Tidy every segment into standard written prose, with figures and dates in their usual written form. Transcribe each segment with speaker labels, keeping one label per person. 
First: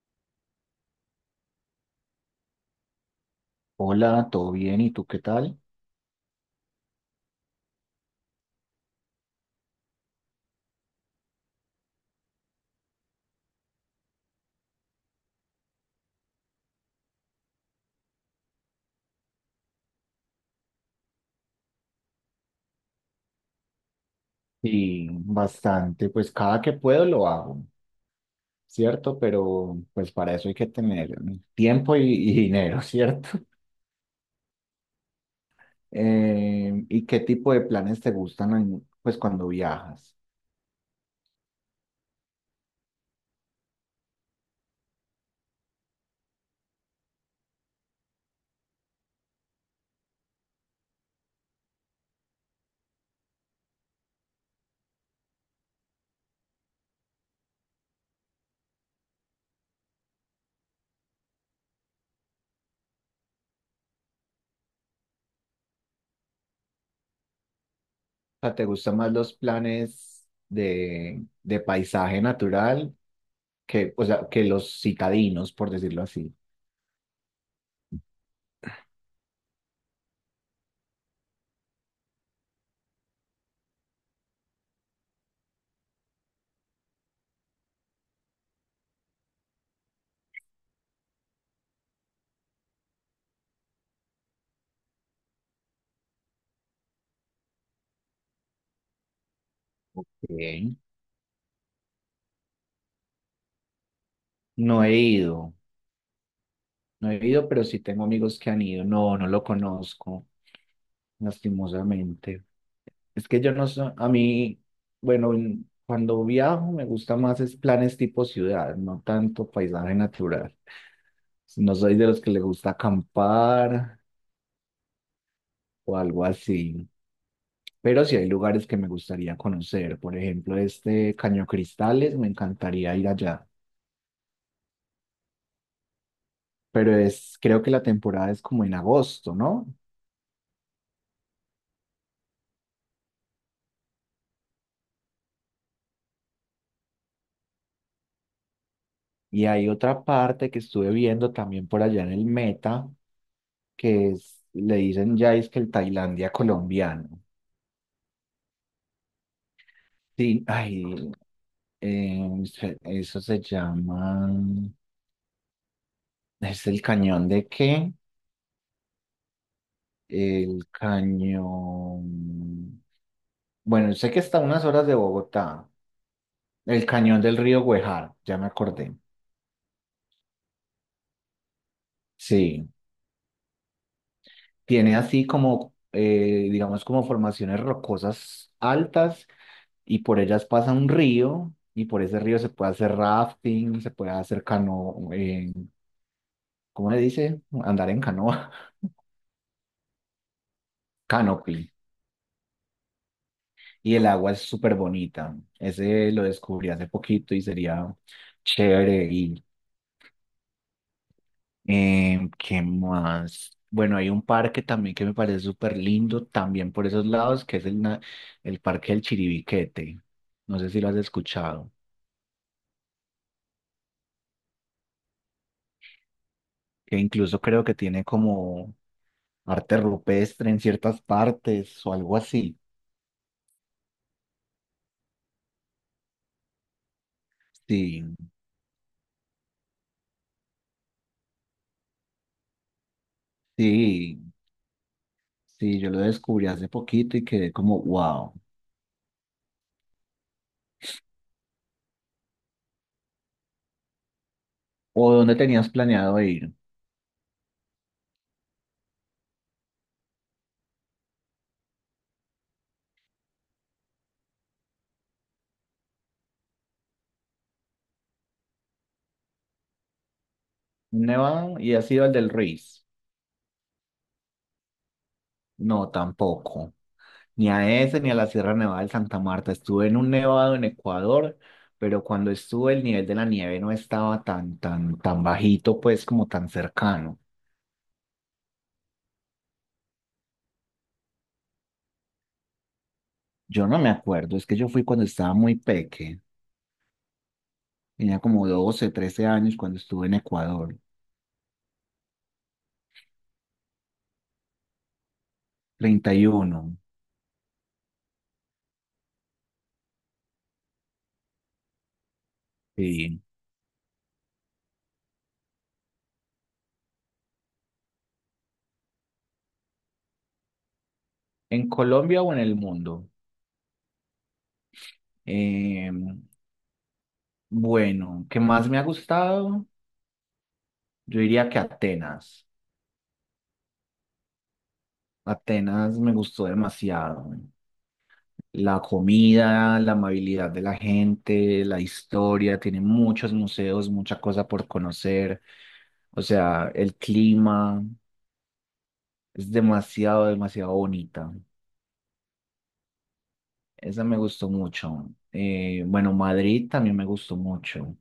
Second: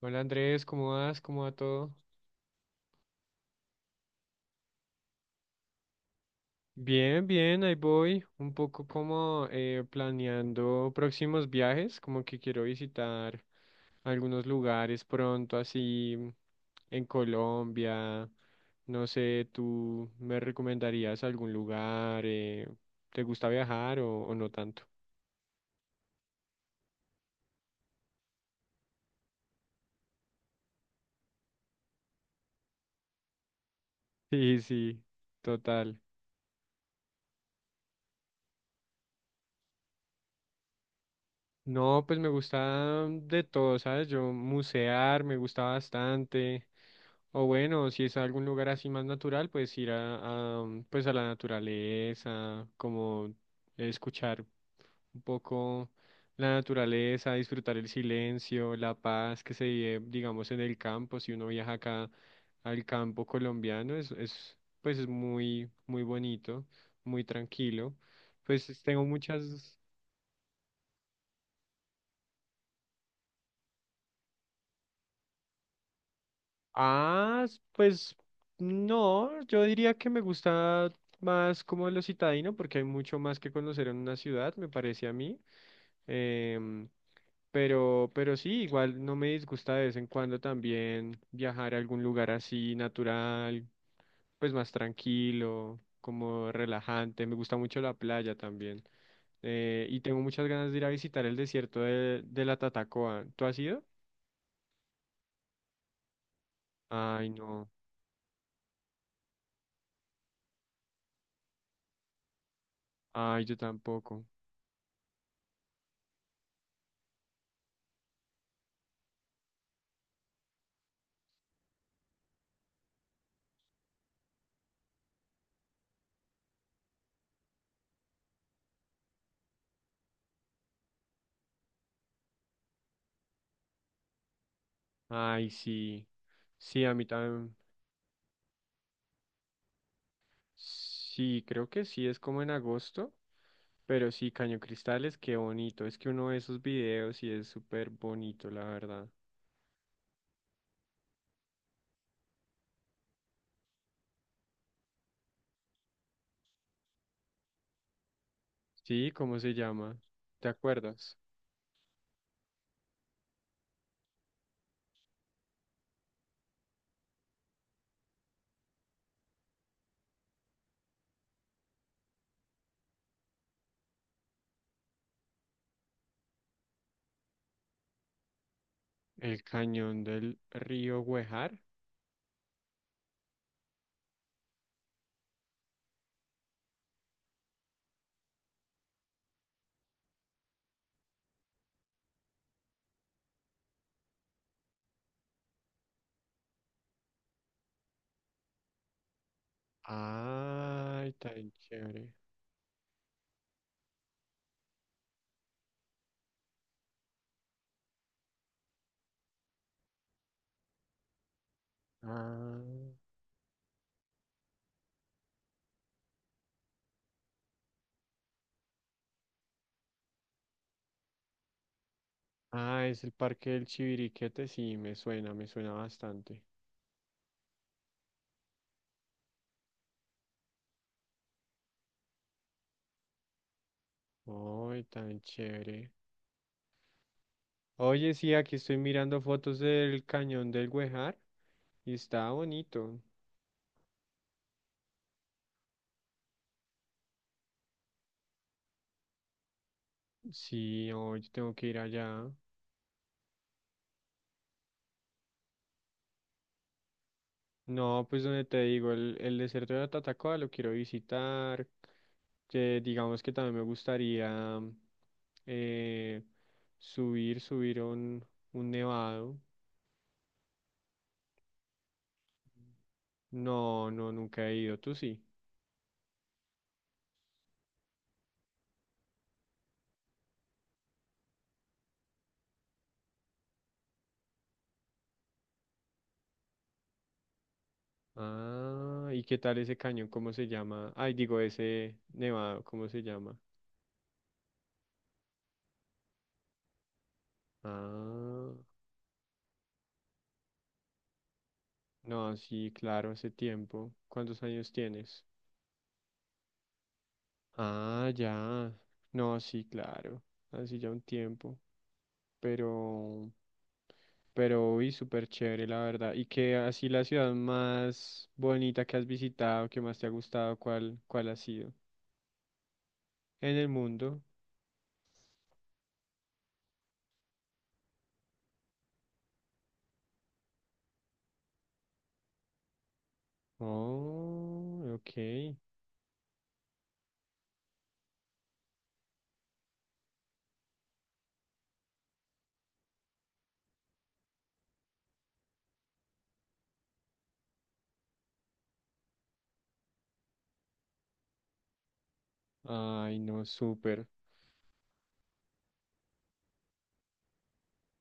Speaker 1: Hola Andrés, ¿cómo vas? ¿Cómo va todo?
Speaker 2: Hola, ¿todo bien? ¿Y tú qué tal?
Speaker 1: Bien, bien, ahí voy. Un poco como planeando próximos viajes, como que quiero visitar algunos lugares pronto, así en Colombia. No sé, ¿tú me recomendarías algún lugar? ¿Te gusta viajar o no tanto?
Speaker 2: Y bastante, pues cada que puedo lo hago, ¿cierto? Pero pues para eso hay que tener tiempo y dinero, ¿cierto?
Speaker 1: Sí, sí, total.
Speaker 2: ¿Y qué tipo de planes te gustan pues cuando viajas?
Speaker 1: No, pues me gusta de todo, ¿sabes? Yo musear me gusta bastante. O bueno, si es algún lugar así más natural, pues ir a, pues a la naturaleza, como escuchar un poco la naturaleza, disfrutar el silencio, la paz que se vive, digamos, en el campo. Si uno viaja acá al campo colombiano, es pues es muy, muy bonito, muy tranquilo.
Speaker 2: O sea, ¿te
Speaker 1: Pues
Speaker 2: gustan
Speaker 1: tengo
Speaker 2: más los
Speaker 1: muchas.
Speaker 2: planes de paisaje natural que, o sea, que los citadinos, por decirlo así?
Speaker 1: Ah, pues no, yo diría que me gusta más como lo citadino porque hay mucho más que conocer en una ciudad, me parece a mí. Em, pero sí, igual no me disgusta de vez en cuando también viajar a algún lugar así natural, pues más tranquilo, como relajante. Me gusta mucho la playa también. Y tengo muchas ganas
Speaker 2: Bien.
Speaker 1: de ir a visitar el desierto de la Tatacoa. ¿Tú has ido?
Speaker 2: No he ido,
Speaker 1: Ay,
Speaker 2: pero
Speaker 1: no.
Speaker 2: sí tengo amigos que han ido. No, no lo conozco, lastimosamente. Es que
Speaker 1: Ay,
Speaker 2: yo
Speaker 1: yo
Speaker 2: no sé, a
Speaker 1: tampoco.
Speaker 2: mí, bueno, cuando viajo me gusta más es planes tipo ciudad, no tanto paisaje natural. No soy de los que le gusta acampar o algo así, pero sí hay lugares que me gustaría conocer. Por ejemplo, este Caño Cristales, me encantaría ir allá,
Speaker 1: Ay, sí. Sí, a
Speaker 2: pero
Speaker 1: mí
Speaker 2: es,
Speaker 1: también.
Speaker 2: creo que la temporada es como en agosto, ¿no?
Speaker 1: Sí, creo que sí, es como en agosto. Pero sí, Caño Cristales, qué bonito. Es que uno de esos videos y es súper bonito, la verdad.
Speaker 2: Y hay otra parte que estuve viendo también por allá en el Meta, que es, le dicen ya es que el Tailandia colombiano.
Speaker 1: Sí, ¿cómo se llama?
Speaker 2: Sí,
Speaker 1: ¿Te
Speaker 2: ay,
Speaker 1: acuerdas?
Speaker 2: Eso se llama, ¿es el cañón de qué? El cañón, bueno, sé que está a unas horas de Bogotá, el cañón del río Güejar, ya me acordé.
Speaker 1: El cañón del río Huejar.
Speaker 2: Sí, tiene así como, digamos, como formaciones rocosas altas y por ellas pasa un río y por ese río se puede hacer rafting, se puede hacer cano, ¿cómo le dice? Andar en canoa,
Speaker 1: Ay, tan
Speaker 2: canopy.
Speaker 1: chévere.
Speaker 2: Y el agua es súper bonita. Ese lo descubrí hace poquito y sería chévere ir.
Speaker 1: Ah,
Speaker 2: ¿Qué más? Bueno, hay un parque también que me parece súper lindo, también por esos lados, que es el Parque del Chiribiquete. No sé si lo has escuchado,
Speaker 1: ah, es el parque del Chiviriquete. Sí, me suena bastante.
Speaker 2: que incluso creo que tiene como arte rupestre en ciertas partes o algo así.
Speaker 1: Ay, tan chévere. Oye,
Speaker 2: Sí,
Speaker 1: sí, aquí estoy mirando fotos del cañón del Güejar y está bonito.
Speaker 2: sí, sí, yo lo descubrí hace poquito y quedé como, wow.
Speaker 1: Sí, hoy tengo que ir allá.
Speaker 2: ¿O dónde tenías planeado ir?
Speaker 1: No, pues donde te digo, el desierto de Tatacoa lo quiero visitar, que digamos que también me gustaría eh, subir a un nevado.
Speaker 2: Nevado y ha sido el del Ruiz.
Speaker 1: No, no, nunca he ido, tú sí.
Speaker 2: No, tampoco. Ni a ese ni a la Sierra Nevada de Santa Marta. Estuve en un nevado en Ecuador, pero cuando estuve el nivel de la nieve no estaba tan bajito, pues como tan cercano.
Speaker 1: Ah, ¿y qué tal ese cañón? ¿Cómo se llama? Ay, digo, ese nevado, ¿cómo se llama?
Speaker 2: Yo no me acuerdo, es que yo fui cuando estaba muy peque. Tenía como
Speaker 1: Ah.
Speaker 2: 12, 13 años cuando estuve en Ecuador.
Speaker 1: No, sí, claro, hace tiempo. ¿Cuántos años tienes?
Speaker 2: 31.
Speaker 1: Ah, ya. No, sí, claro. Así ya un tiempo.
Speaker 2: Sí.
Speaker 1: Pero, pero, uy, súper chévere, la verdad. Y qué así la ciudad más bonita que has visitado, que más te ha gustado, ¿cuál ha
Speaker 2: ¿En
Speaker 1: sido?
Speaker 2: Colombia o en el mundo?
Speaker 1: En el mundo.
Speaker 2: Em, bueno, ¿qué más me ha gustado? Yo diría que Atenas.
Speaker 1: Oh, ok.
Speaker 2: Atenas me gustó demasiado. La comida, la amabilidad de la gente, la historia, tiene muchos museos, mucha cosa por conocer. O sea, el clima es demasiado, demasiado bonita.
Speaker 1: Ay, no,
Speaker 2: Esa
Speaker 1: súper.
Speaker 2: me gustó mucho. Bueno, Madrid también me gustó mucho.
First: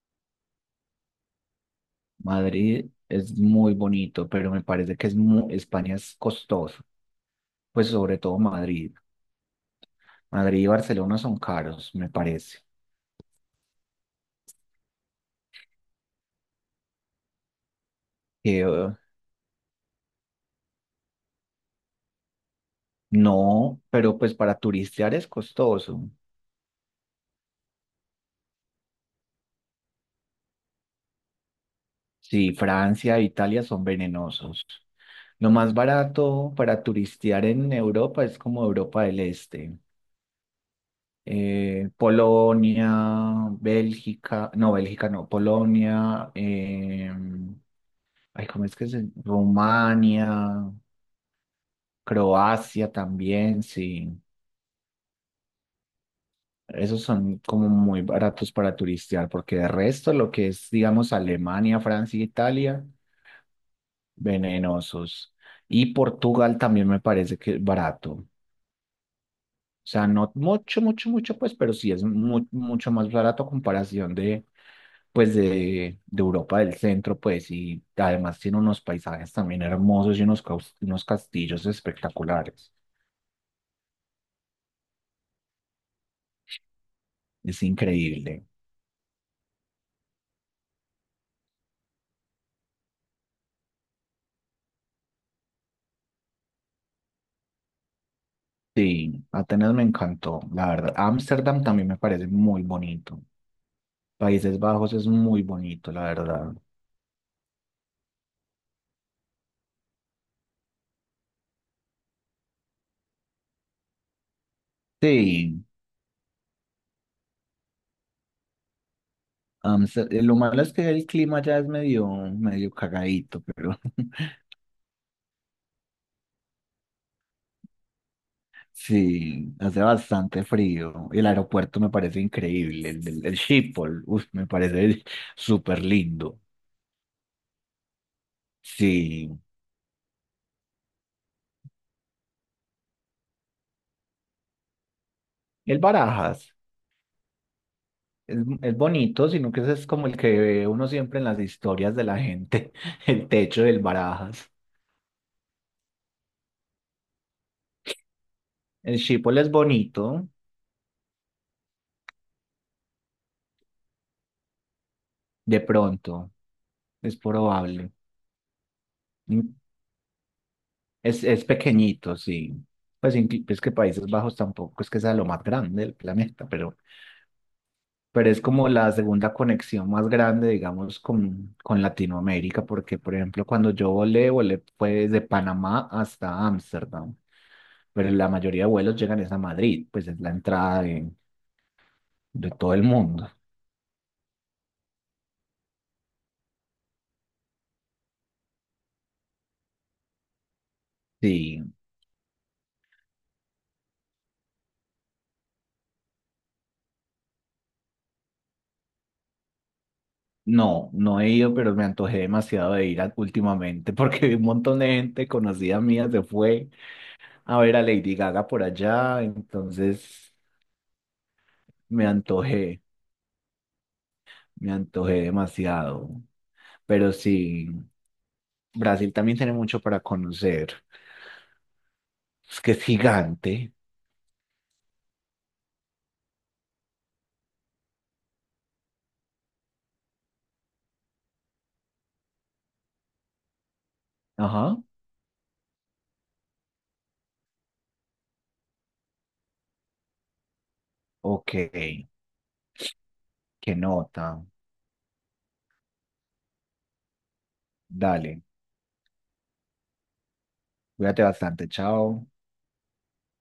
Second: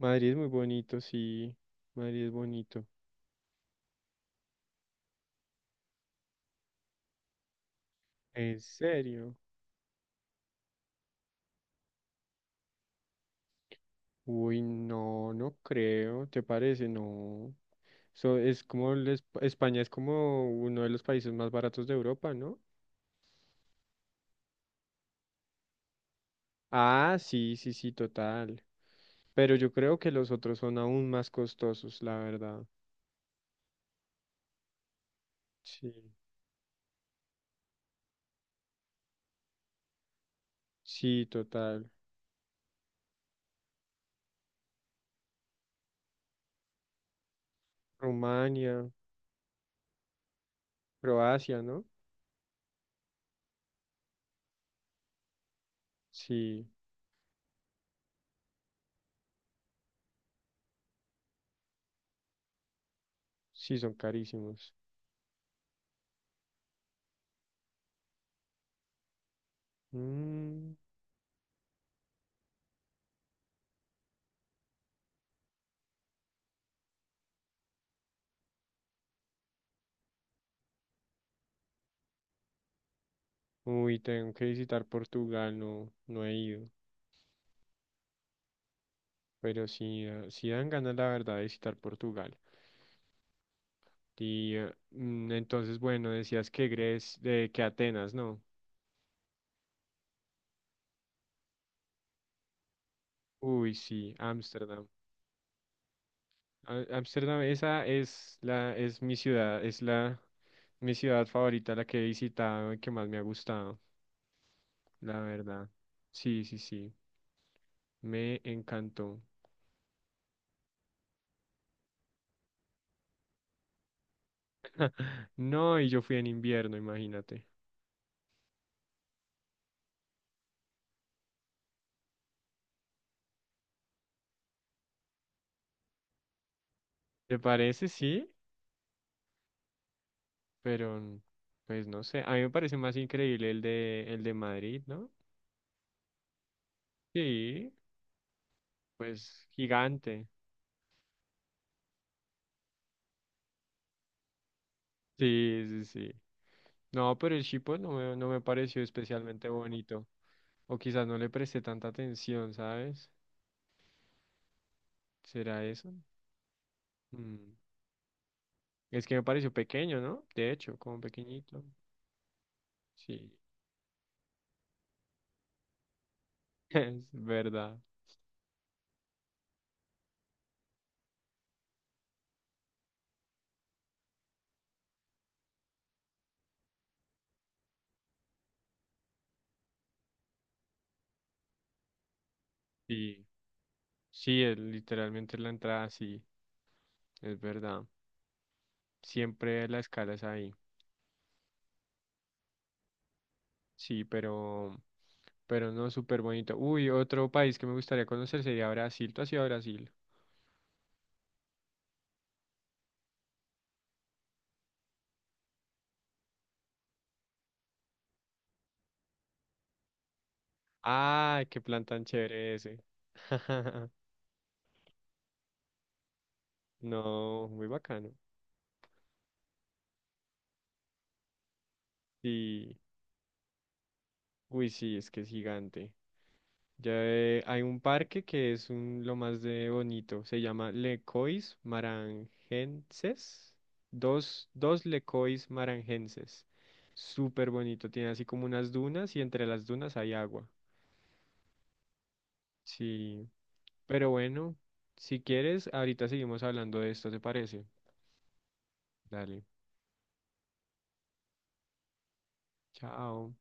Speaker 1: Madrid es muy bonito, sí. Madrid es bonito.
Speaker 2: Madrid es muy bonito, pero me parece que es España es costoso, pues sobre todo
Speaker 1: ¿En
Speaker 2: Madrid.
Speaker 1: serio?
Speaker 2: Madrid y Barcelona son caros, me parece.
Speaker 1: Uy, no, no creo. ¿Te parece? No. So, es como el España es como uno de los países más baratos de Europa, ¿no?
Speaker 2: No, pero pues para turistear es costoso.
Speaker 1: Ah, sí, sí, sí, total. Pero yo creo que los otros son aún más costosos, la
Speaker 2: Sí,
Speaker 1: verdad.
Speaker 2: Francia e Italia son venenosos. Lo más
Speaker 1: Sí,
Speaker 2: barato para turistear en Europa es como Europa del Este.
Speaker 1: sí, total.
Speaker 2: Polonia, Bélgica no, Polonia, ay, ¿cómo es que
Speaker 1: Rumania,
Speaker 2: se? Rumania,
Speaker 1: Croacia, ¿no?
Speaker 2: Croacia también, sí.
Speaker 1: Sí,
Speaker 2: Esos son como muy baratos para turistear, porque de resto lo que es, digamos, Alemania, Francia, e Italia.
Speaker 1: sí, son carísimos.
Speaker 2: Venenosos. Y Portugal también me parece que es barato. O sea, no
Speaker 1: Mm.
Speaker 2: mucho, mucho, mucho, pues, pero sí es mucho más barato a comparación de, pues, de Europa del centro, pues, y además tiene unos paisajes también hermosos y unos, unos castillos espectaculares.
Speaker 1: Uy, tengo que visitar Portugal, no, no he ido.
Speaker 2: Es increíble.
Speaker 1: Pero sí, sí dan ganas, la verdad, de visitar Portugal. Y entonces, bueno, decías que Grecia, de que Atenas, ¿no?
Speaker 2: Sí, Atenas me encantó, la verdad. Ámsterdam también me parece muy bonito.
Speaker 1: Uy, sí,
Speaker 2: Países
Speaker 1: Ámsterdam.
Speaker 2: Bajos es muy bonito, la verdad.
Speaker 1: Ámsterdam, esa es la, es mi ciudad, es la mi ciudad favorita, la que he visitado y que más me ha gustado, la
Speaker 2: Sí.
Speaker 1: verdad. Sí, sí, sí, me encantó.
Speaker 2: Ámsterdam, lo malo es que el clima ya es medio cagadito, pero
Speaker 1: No, y yo fui en invierno, imagínate.
Speaker 2: sí, hace bastante frío. El aeropuerto me parece increíble, el Schiphol, uf, me parece súper lindo.
Speaker 1: ¿Te parece? Sí,
Speaker 2: Sí,
Speaker 1: pero pues no sé, a mí me parece más increíble el de Madrid, ¿no?
Speaker 2: el Barajas
Speaker 1: Sí,
Speaker 2: es bonito,
Speaker 1: pues
Speaker 2: sino que ese es como el
Speaker 1: gigante.
Speaker 2: que ve uno siempre en las historias de la gente, el techo del Barajas.
Speaker 1: Sí, sí, sí. No, pero el Chipo no me, no me pareció
Speaker 2: El Schiphol
Speaker 1: especialmente
Speaker 2: es
Speaker 1: bonito.
Speaker 2: bonito,
Speaker 1: O quizás no le presté tanta atención, ¿sabes?
Speaker 2: de
Speaker 1: ¿Será eso?
Speaker 2: pronto, es
Speaker 1: Mm,
Speaker 2: probable.
Speaker 1: Es que me pareció pequeño, ¿no? De hecho, como
Speaker 2: Es
Speaker 1: pequeñito.
Speaker 2: pequeñito, sí. Pues
Speaker 1: Sí,
Speaker 2: es que Países Bajos tampoco es que sea lo más grande del planeta,
Speaker 1: es verdad.
Speaker 2: pero es como la segunda conexión más grande, digamos, con Latinoamérica, porque, por ejemplo, cuando yo volé, volé pues de Panamá hasta Ámsterdam, pero la mayoría de vuelos llegan es a Madrid, pues es la entrada de todo el
Speaker 1: Sí,
Speaker 2: mundo.
Speaker 1: sí, es literalmente la entrada, sí, es verdad. Siempre la escala es ahí.
Speaker 2: Sí,
Speaker 1: Sí, pero no súper bonito. Uy, otro país que me gustaría conocer sería Brasil. ¿Tú has ido a Brasil?
Speaker 2: no, no he ido, pero me antojé demasiado de últimamente, porque un montón de gente conocida mía se fue a ver a Lady Gaga por allá, entonces
Speaker 1: ¡Ay, qué plan tan
Speaker 2: me
Speaker 1: chévere
Speaker 2: antojé,
Speaker 1: ese!
Speaker 2: me antojé demasiado. Pero
Speaker 1: No, muy
Speaker 2: sí,
Speaker 1: bacano.
Speaker 2: Brasil también tiene mucho para conocer. Es que
Speaker 1: Sí,
Speaker 2: es gigante.
Speaker 1: uy, sí, es que es gigante. Ya hay un parque que es un, lo más de bonito. Se llama Lecois Marangenses. Dos,
Speaker 2: Ajá.
Speaker 1: dos Lecois Marangenses. Súper bonito. Tiene así como unas dunas y entre las dunas hay agua.
Speaker 2: Ok, qué
Speaker 1: Sí. Pero
Speaker 2: nota.
Speaker 1: bueno, si quieres, ahorita seguimos hablando de esto, ¿te parece?
Speaker 2: Dale,
Speaker 1: Dale.
Speaker 2: cuídate bastante, chao.
Speaker 1: Chao.